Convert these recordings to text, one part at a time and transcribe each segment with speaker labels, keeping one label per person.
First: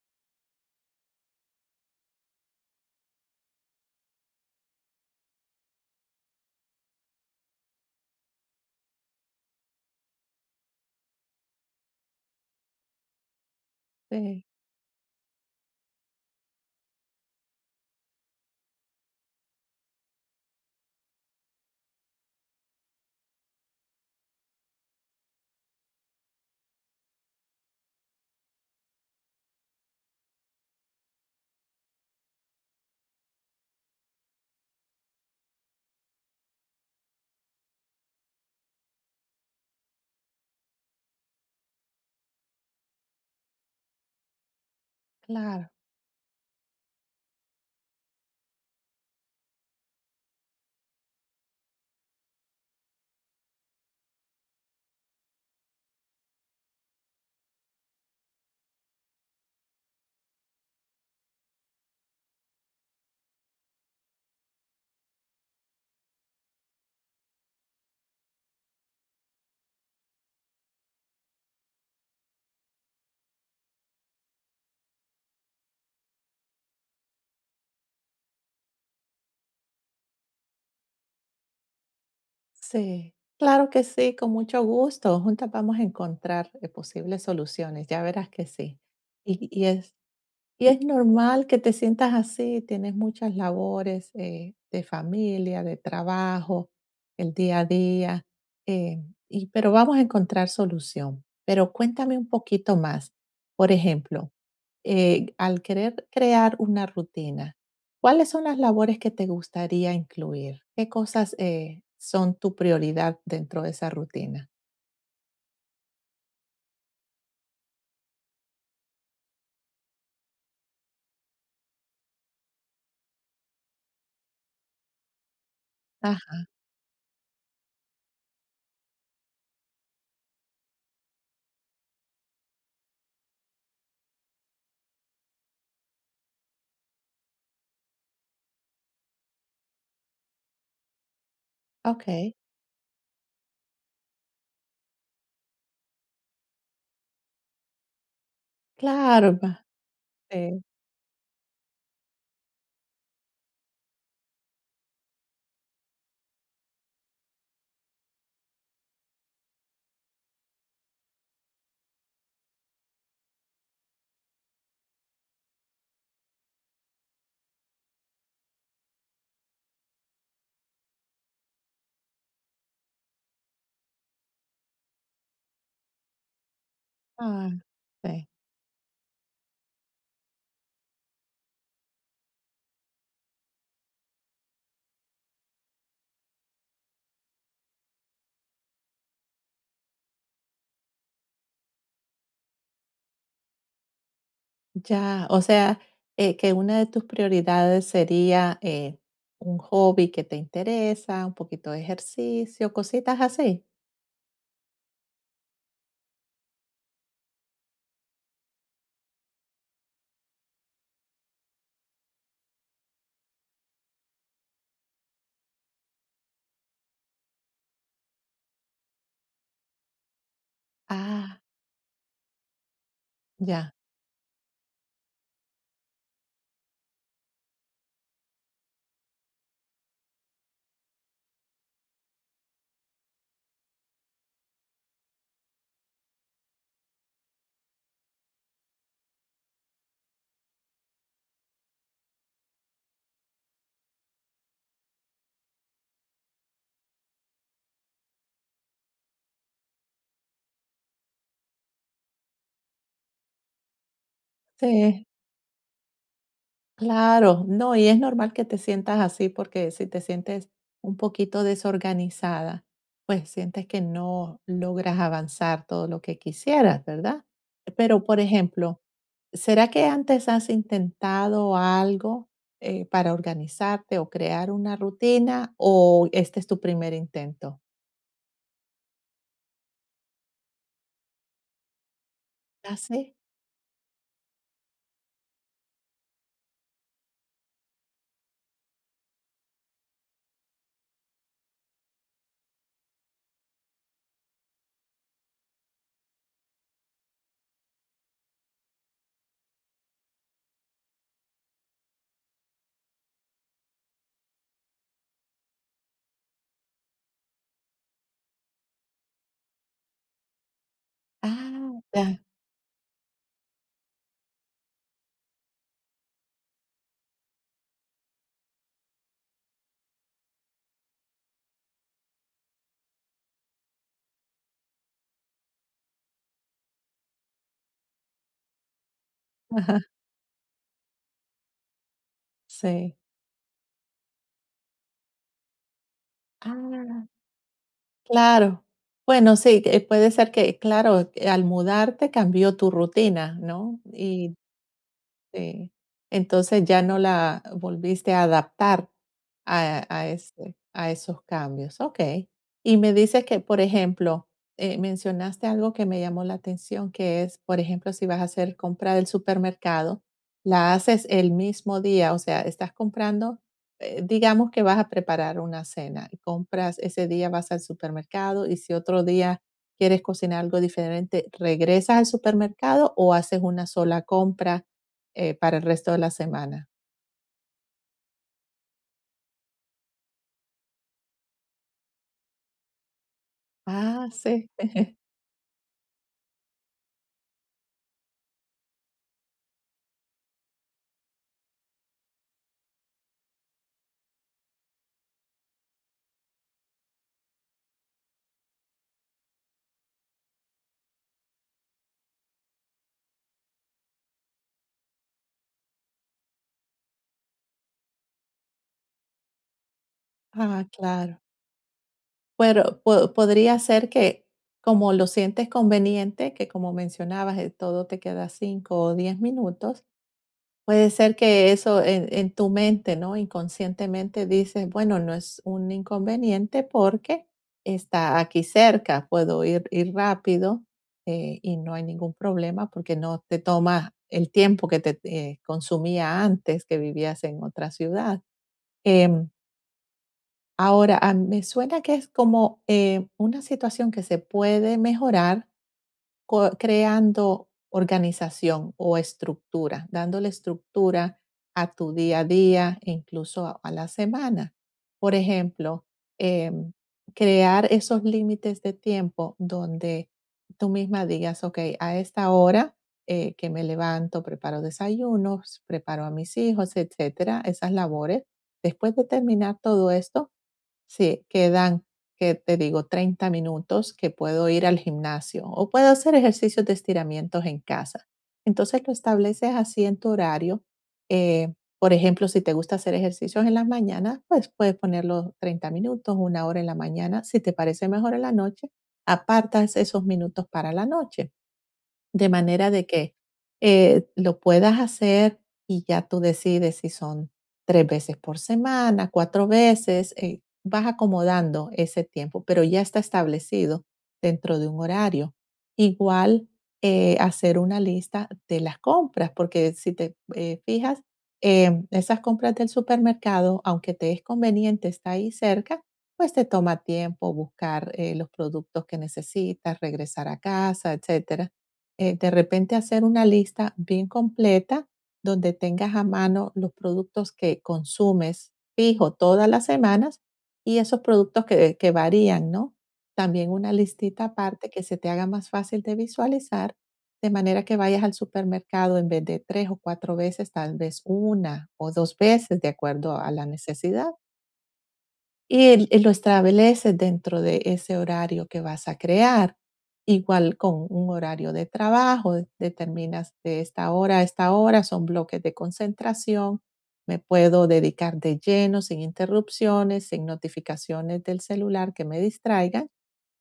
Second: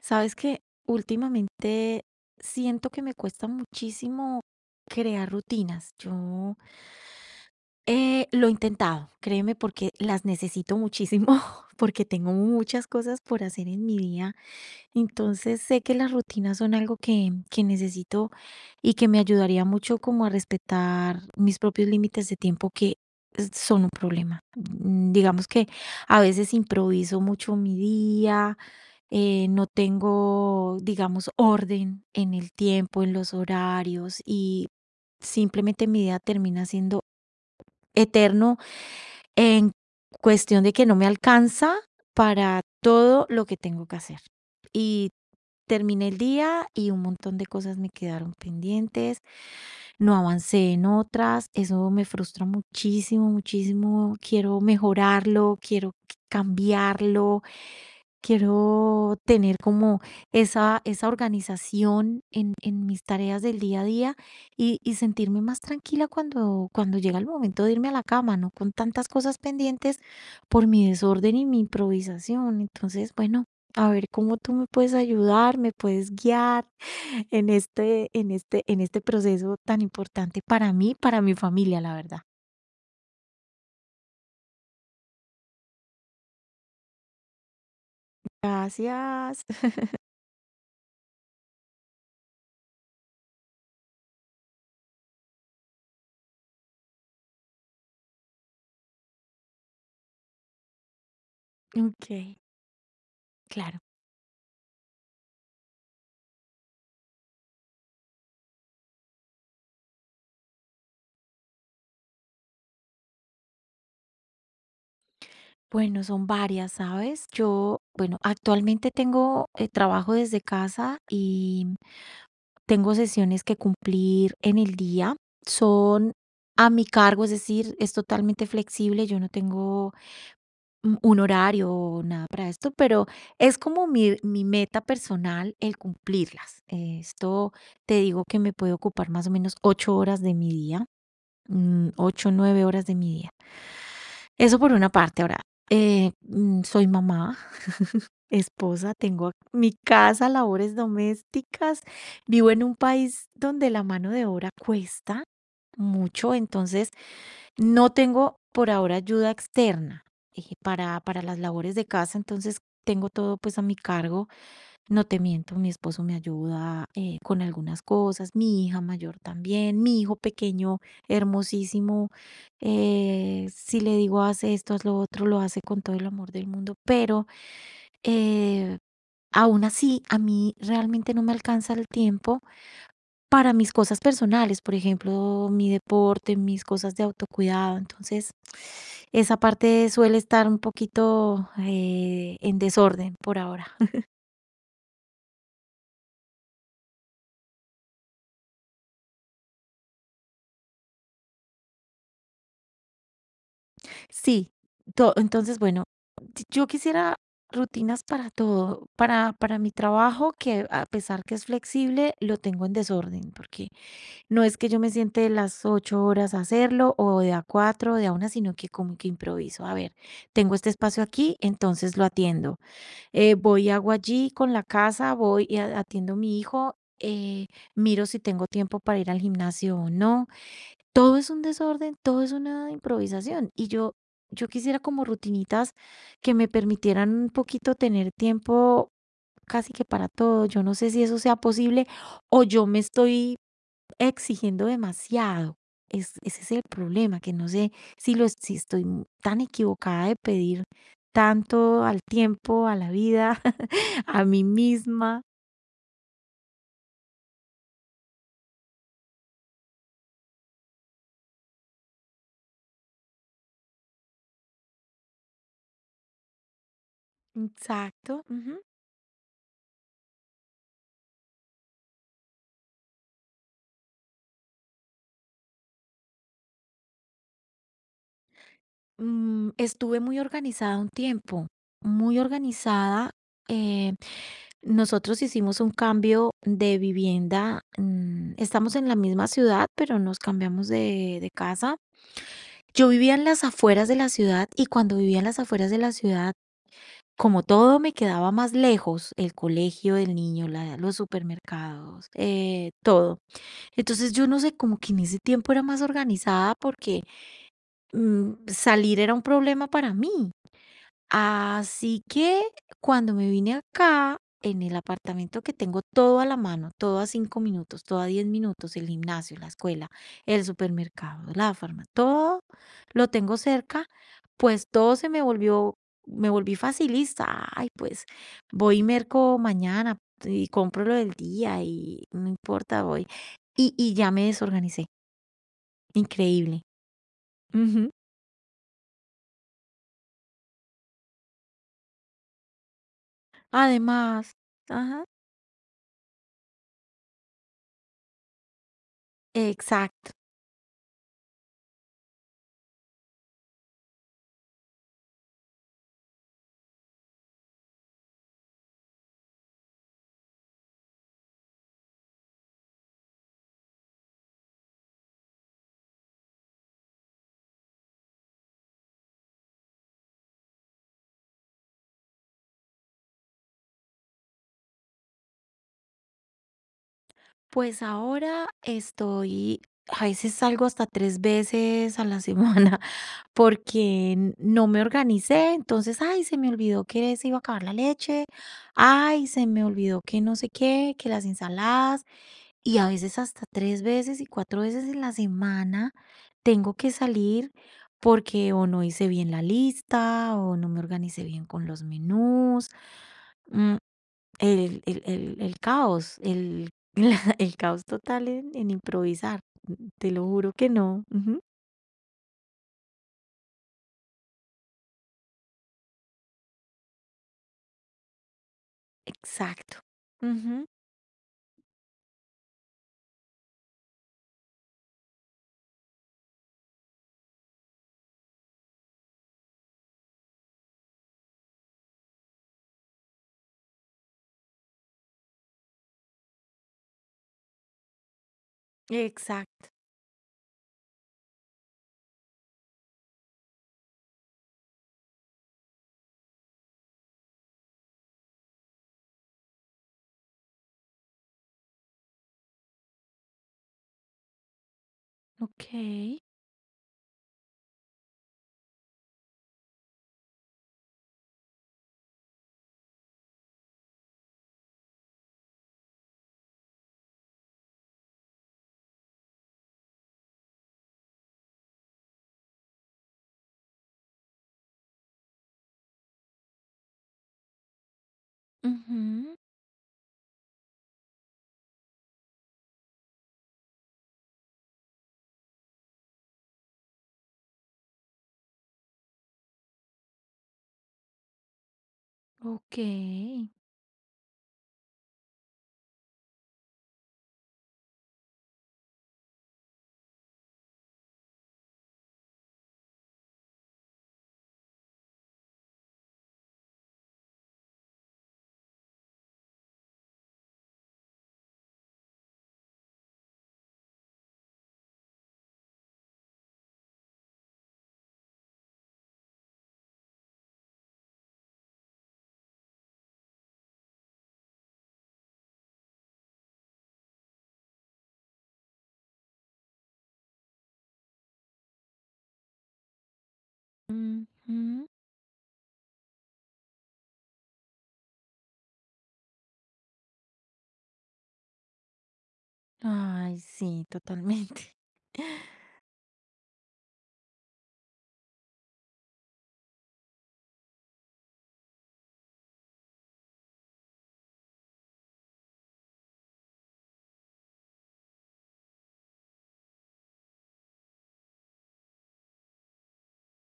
Speaker 1: Sabes que últimamente siento que me cuesta muchísimo crear rutinas. Yo lo he intentado, créeme, porque las necesito muchísimo, porque tengo muchas cosas por hacer en mi día.
Speaker 2: Sí,
Speaker 1: Entonces sé que las rutinas son algo que necesito y que me ayudaría mucho como a respetar mis propios límites de tiempo que son un problema. Digamos que a veces improviso mucho mi día, no tengo, digamos, orden en el tiempo, en los horarios y simplemente mi día termina siendo eterno en cuestión de que no me alcanza para todo lo que tengo que hacer. Y
Speaker 2: claro,
Speaker 1: terminé el día y un montón de cosas me quedaron pendientes, no avancé en otras, eso me frustra muchísimo, muchísimo. Quiero mejorarlo, quiero cambiarlo, quiero tener como esa organización en mis tareas del día a día y sentirme más tranquila cuando, cuando llega el momento de irme a la cama, no con tantas cosas pendientes por mi desorden y mi improvisación. Entonces, bueno, a ver cómo tú me puedes ayudar, me puedes guiar en este proceso tan importante para mí, para mi familia, la verdad.
Speaker 2: sí. Claro que sí, con mucho gusto. Juntas vamos a encontrar posibles soluciones, ya verás que sí.
Speaker 1: Gracias.
Speaker 2: Y, y es, y es normal que te sientas así, tienes muchas labores de familia, de trabajo, el día a día, eh, pero vamos a encontrar solución. Pero
Speaker 1: Ok,
Speaker 2: cuéntame un poquito más. Por
Speaker 1: claro.
Speaker 2: ejemplo, al querer crear una rutina, ¿cuáles son las labores que te gustaría incluir? ¿Qué cosas son tu prioridad dentro de esa rutina?
Speaker 1: Bueno, son varias, ¿sabes? Yo, bueno, actualmente tengo trabajo desde casa y tengo sesiones que cumplir en el día. Son
Speaker 2: Ah,
Speaker 1: a mi cargo, es decir, es totalmente flexible. Yo no tengo un horario o nada para esto, pero es como mi meta personal el cumplirlas. Esto te digo que me puede ocupar más o menos 8 horas de mi día, ocho,
Speaker 2: okey.
Speaker 1: nueve horas de mi día. Eso por una parte. Ahora, soy mamá. Esposa, tengo
Speaker 2: Claro, va
Speaker 1: mi casa,
Speaker 2: sí.
Speaker 1: labores domésticas, vivo en un país donde la mano de obra cuesta mucho. Entonces no tengo por ahora ayuda externa para las labores de casa, entonces tengo todo pues a mi cargo. No te miento, mi esposo me ayuda con algunas cosas, mi hija mayor también, mi hijo pequeño, hermosísimo. Si le digo haz esto, haz lo otro, lo hace con todo el amor del mundo, pero
Speaker 2: Ah, sí.
Speaker 1: eh, aún así a mí realmente no me alcanza el tiempo para mis cosas personales, por ejemplo, mi deporte, mis cosas de autocuidado. Entonces, esa parte suele estar un poquito en desorden por ahora.
Speaker 2: Ya, o sea, que una de tus prioridades sería, un hobby que te interesa, un poquito de ejercicio, cositas así.
Speaker 1: Sí, to entonces, bueno, t yo quisiera rutinas para todo, para mi trabajo, que a pesar que es flexible, lo tengo en desorden, porque no es que yo me siente de las 8 horas a hacerlo o de a 4 o de a una, sino que como que improviso. A ver, tengo este espacio aquí,
Speaker 2: Ah,
Speaker 1: entonces lo atiendo. Voy
Speaker 2: ya.
Speaker 1: hago allí con la casa, voy y a atiendo a mi hijo, miro si tengo tiempo para ir al gimnasio o no, todo es un desorden, todo es una improvisación. Yo quisiera como rutinitas que me permitieran un poquito tener tiempo casi que para todo. Yo no sé si eso sea posible o yo me estoy exigiendo demasiado. Ese es el problema, que no sé si tan equivocada de pedir tanto al tiempo, a la vida, a mí
Speaker 2: Sí.
Speaker 1: misma.
Speaker 2: Claro, no, y es normal que te sientas así porque si te sientes un poquito desorganizada, pues sientes que no logras avanzar todo lo que quisieras, ¿verdad? Pero, por
Speaker 1: Exacto.
Speaker 2: ejemplo, ¿será que antes has intentado algo para organizarte o crear una rutina o este es tu primer intento?
Speaker 1: Estuve muy organizada un tiempo, muy
Speaker 2: Ah,
Speaker 1: organizada.
Speaker 2: sí.
Speaker 1: eh, nosotros hicimos un cambio de vivienda. Estamos en la misma ciudad, pero nos cambiamos de casa. Yo vivía en las afueras de la ciudad y cuando vivía en las afueras de la ciudad, como todo me quedaba más lejos, el colegio del niño, los supermercados, todo. Entonces yo no sé, como que en ese tiempo era más organizada porque salir era un problema para mí.
Speaker 2: Ah,
Speaker 1: Así
Speaker 2: ya,
Speaker 1: que cuando me vine acá, en el apartamento que tengo todo a la mano, todo a 5 minutos, todo a 10 minutos, el gimnasio, la escuela, el supermercado, la farmacia, todo lo tengo cerca, pues todo se me volvió, me volví facilista. Ay, pues voy y merco mañana y compro lo del día y no importa,
Speaker 2: sí.
Speaker 1: voy. Y ya me desorganicé. Increíble.
Speaker 2: Ah.
Speaker 1: Ujú.
Speaker 2: Claro. Bueno, sí, puede ser que, claro, que al mudarte cambió tu rutina, ¿no? Y
Speaker 1: Además, ajá,
Speaker 2: sí. Entonces ya no la volviste a adaptar a a
Speaker 1: exacto.
Speaker 2: ese a esos cambios, okey. Y me dices que, por ejemplo, mencionaste algo que me llamó la atención, que es, por ejemplo, si vas a hacer compra del supermercado, la haces el mismo día, o sea, estás comprando, digamos que vas a preparar una cena y compras ese día vas al supermercado, y si otro día quieres cocinar algo diferente, ¿regresas al supermercado o haces una sola compra? Para el resto de la semana.
Speaker 1: Pues ahora estoy, a veces salgo hasta 3 veces a la semana
Speaker 2: Ah,
Speaker 1: porque
Speaker 2: sí.
Speaker 1: no me organicé, entonces, ay, se me olvidó que se iba a acabar la leche, ay, se me olvidó que no sé qué, que las ensaladas, y a veces hasta 3 veces y 4 veces en la semana tengo que salir porque o no hice bien la lista o no me organicé bien con los menús. mm, el caos, el el caos total en improvisar, te lo juro
Speaker 2: Ah,
Speaker 1: que no.
Speaker 2: claro.
Speaker 1: Ujú.
Speaker 2: Pero po podría ser que, como lo sientes conveniente, que como mencionabas, todo te queda cinco o diez
Speaker 1: Exacto.
Speaker 2: minutos,
Speaker 1: Ujú.
Speaker 2: puede ser que eso en tu mente, ¿no? Inconscientemente dices: "Bueno, no es un inconveniente porque está aquí cerca, puedo ir rápido, y no hay ningún problema", porque no te toma el tiempo que te, consumía antes, que vivías en otra ciudad. Em,
Speaker 1: Exacto.
Speaker 2: Ahora, ah, me suena que es como, una situación que se puede mejorar co creando organización o estructura, dándole estructura a tu día a día, e incluso a la semana. Por ejemplo,
Speaker 1: Okey.
Speaker 2: em, crear esos límites de tiempo donde tú misma digas: "Okey, a esta hora, que me levanto, preparo desayunos, preparo a mis hijos", etcétera, esas labores. Después de terminar todo esto sí, quedan, que te digo, 30 minutos que puedo ir al gimnasio o puedo hacer ejercicios de estiramientos en casa. Entonces lo
Speaker 1: Ujú.
Speaker 2: estableces así en tu horario. eh, por ejemplo, si te gusta hacer ejercicios en las mañanas, pues puedes ponerlo 30 minutos, una hora en la mañana. Si te parece mejor en la noche, apartas esos minutos para la noche. De manera de que,
Speaker 1: Okey.
Speaker 2: lo puedas hacer y ya tú decides si son 3 veces por semana, 4 veces, vas acomodando ese tiempo, pero ya está establecido dentro de un horario. Igual, hacer una lista de las compras, porque si te, fijas, esas compras del supermercado, aunque te es conveniente, está ahí cerca, pues te toma tiempo buscar, los productos que necesitas, regresar a casa, etcétera, de repente hacer una lista bien completa donde tengas a mano los productos que consumes fijo todas las semanas y esos productos que varían, ¿no? También una listita aparte que
Speaker 1: Ujú.
Speaker 2: se te haga más fácil de visualizar, de manera que vayas al supermercado en vez de tres o cuatro veces, tal vez una o dos veces, de acuerdo a
Speaker 1: Ay,
Speaker 2: la
Speaker 1: sí,
Speaker 2: necesidad.
Speaker 1: totalmente.
Speaker 2: Y el y lo estableces dentro de ese horario que vas a crear. Igual con un horario de trabajo, determinas de esta hora a esta hora, son bloques de concentración, me puedo dedicar de lleno, sin interrupciones, sin notificaciones del celular que me distraigan,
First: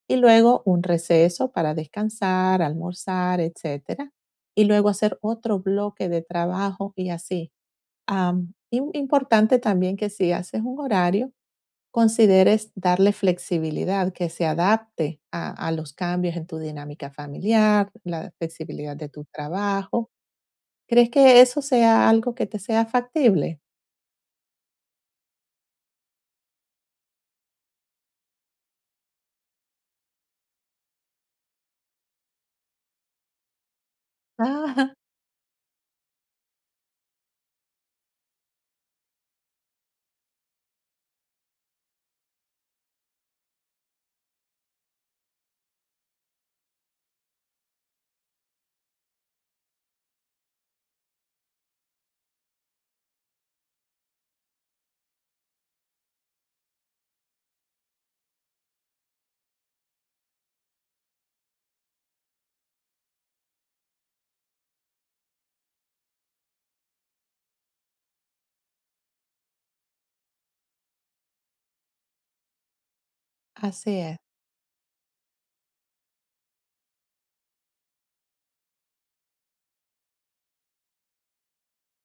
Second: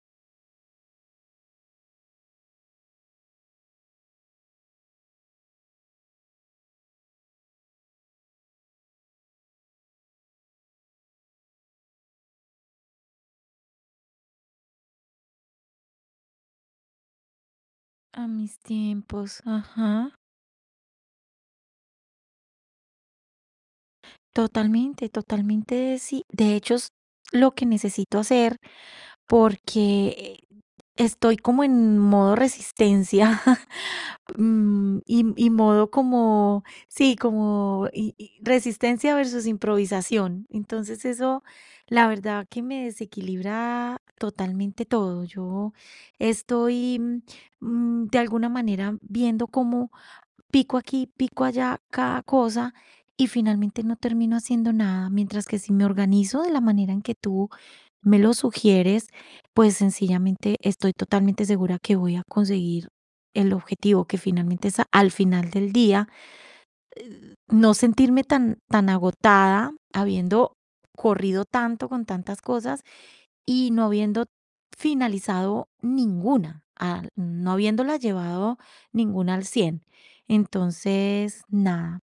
Speaker 2: y luego un receso para descansar, almorzar, etcétera, y luego hacer otro bloque de trabajo y así. Am, im Importante también que si haces un horario consideres darle flexibilidad, que se adapte a los cambios en tu dinámica familiar,
Speaker 1: A
Speaker 2: la
Speaker 1: mis
Speaker 2: flexibilidad de tu
Speaker 1: tiempos.
Speaker 2: trabajo.
Speaker 1: Ajá.
Speaker 2: ¿Crees que eso sea algo que te sea factible?
Speaker 1: Totalmente, totalmente, sí. De hecho, es lo que necesito hacer porque estoy como en modo resistencia,
Speaker 2: Ah,
Speaker 1: y modo como, sí, como y resistencia versus improvisación. Entonces eso, la verdad que me desequilibra totalmente todo. Yo estoy de alguna manera viendo cómo pico aquí, pico allá, cada cosa, y finalmente no termino haciendo nada, mientras que si me organizo de la manera en que tú me lo sugieres, pues sencillamente estoy totalmente segura que voy a conseguir el objetivo, que finalmente es al final del día, no sentirme tan agotada habiendo corrido tanto con tantas cosas y no
Speaker 2: así es.
Speaker 1: habiendo finalizado ninguna, no habiéndola llevado ninguna al cien. Entonces, nada,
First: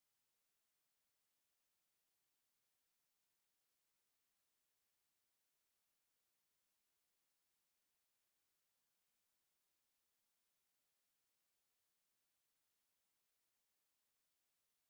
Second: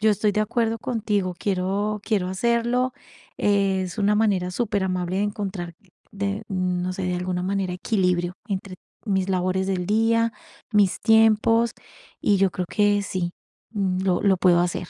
Speaker 1: yo estoy de acuerdo contigo, quiero hacerlo. Es una manera súper amable de encontrar, de, no sé, de alguna manera equilibrio entre mis labores del día, mis tiempos, y yo creo que sí, lo puedo hacer.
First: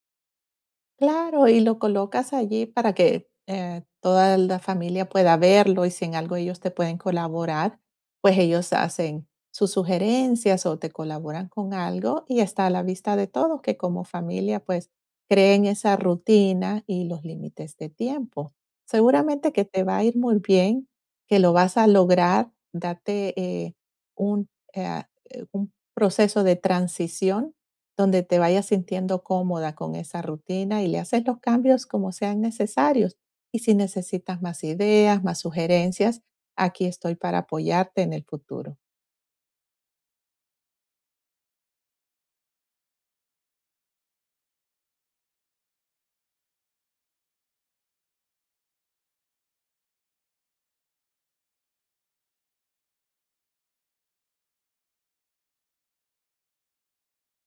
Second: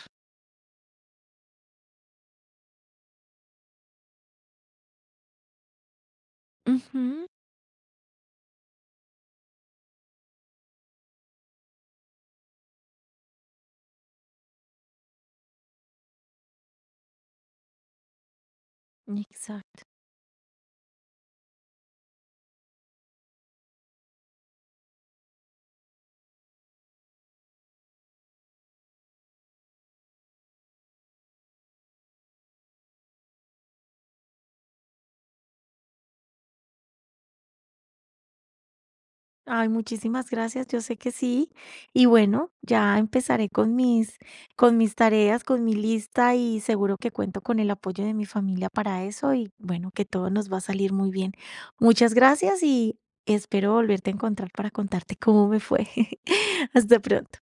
Speaker 2: Claro, y lo colocas allí para que, toda la familia pueda verlo, y si en algo ellos te pueden
Speaker 1: Ujú,
Speaker 2: colaborar, pues ellos hacen sus sugerencias o te colaboran con algo, y está a la vista de todos que como familia, pues, creen esa rutina y los límites de tiempo. Seguramente que
Speaker 1: exacto.
Speaker 2: te va a ir muy bien, que lo vas a lograr, date, un proceso de transición donde te vayas sintiendo cómoda con esa rutina y le haces los cambios como sean necesarios. Y si necesitas más ideas, más sugerencias, aquí estoy para apoyarte en el futuro.
Speaker 1: Ay, muchísimas gracias, yo sé que sí. Y bueno, ya empezaré con con mis tareas, con mi lista y seguro que cuento con el apoyo de mi familia para eso y bueno, que todo nos va a salir muy bien. Muchas gracias y espero volverte a encontrar para contarte cómo me fue. Hasta pronto.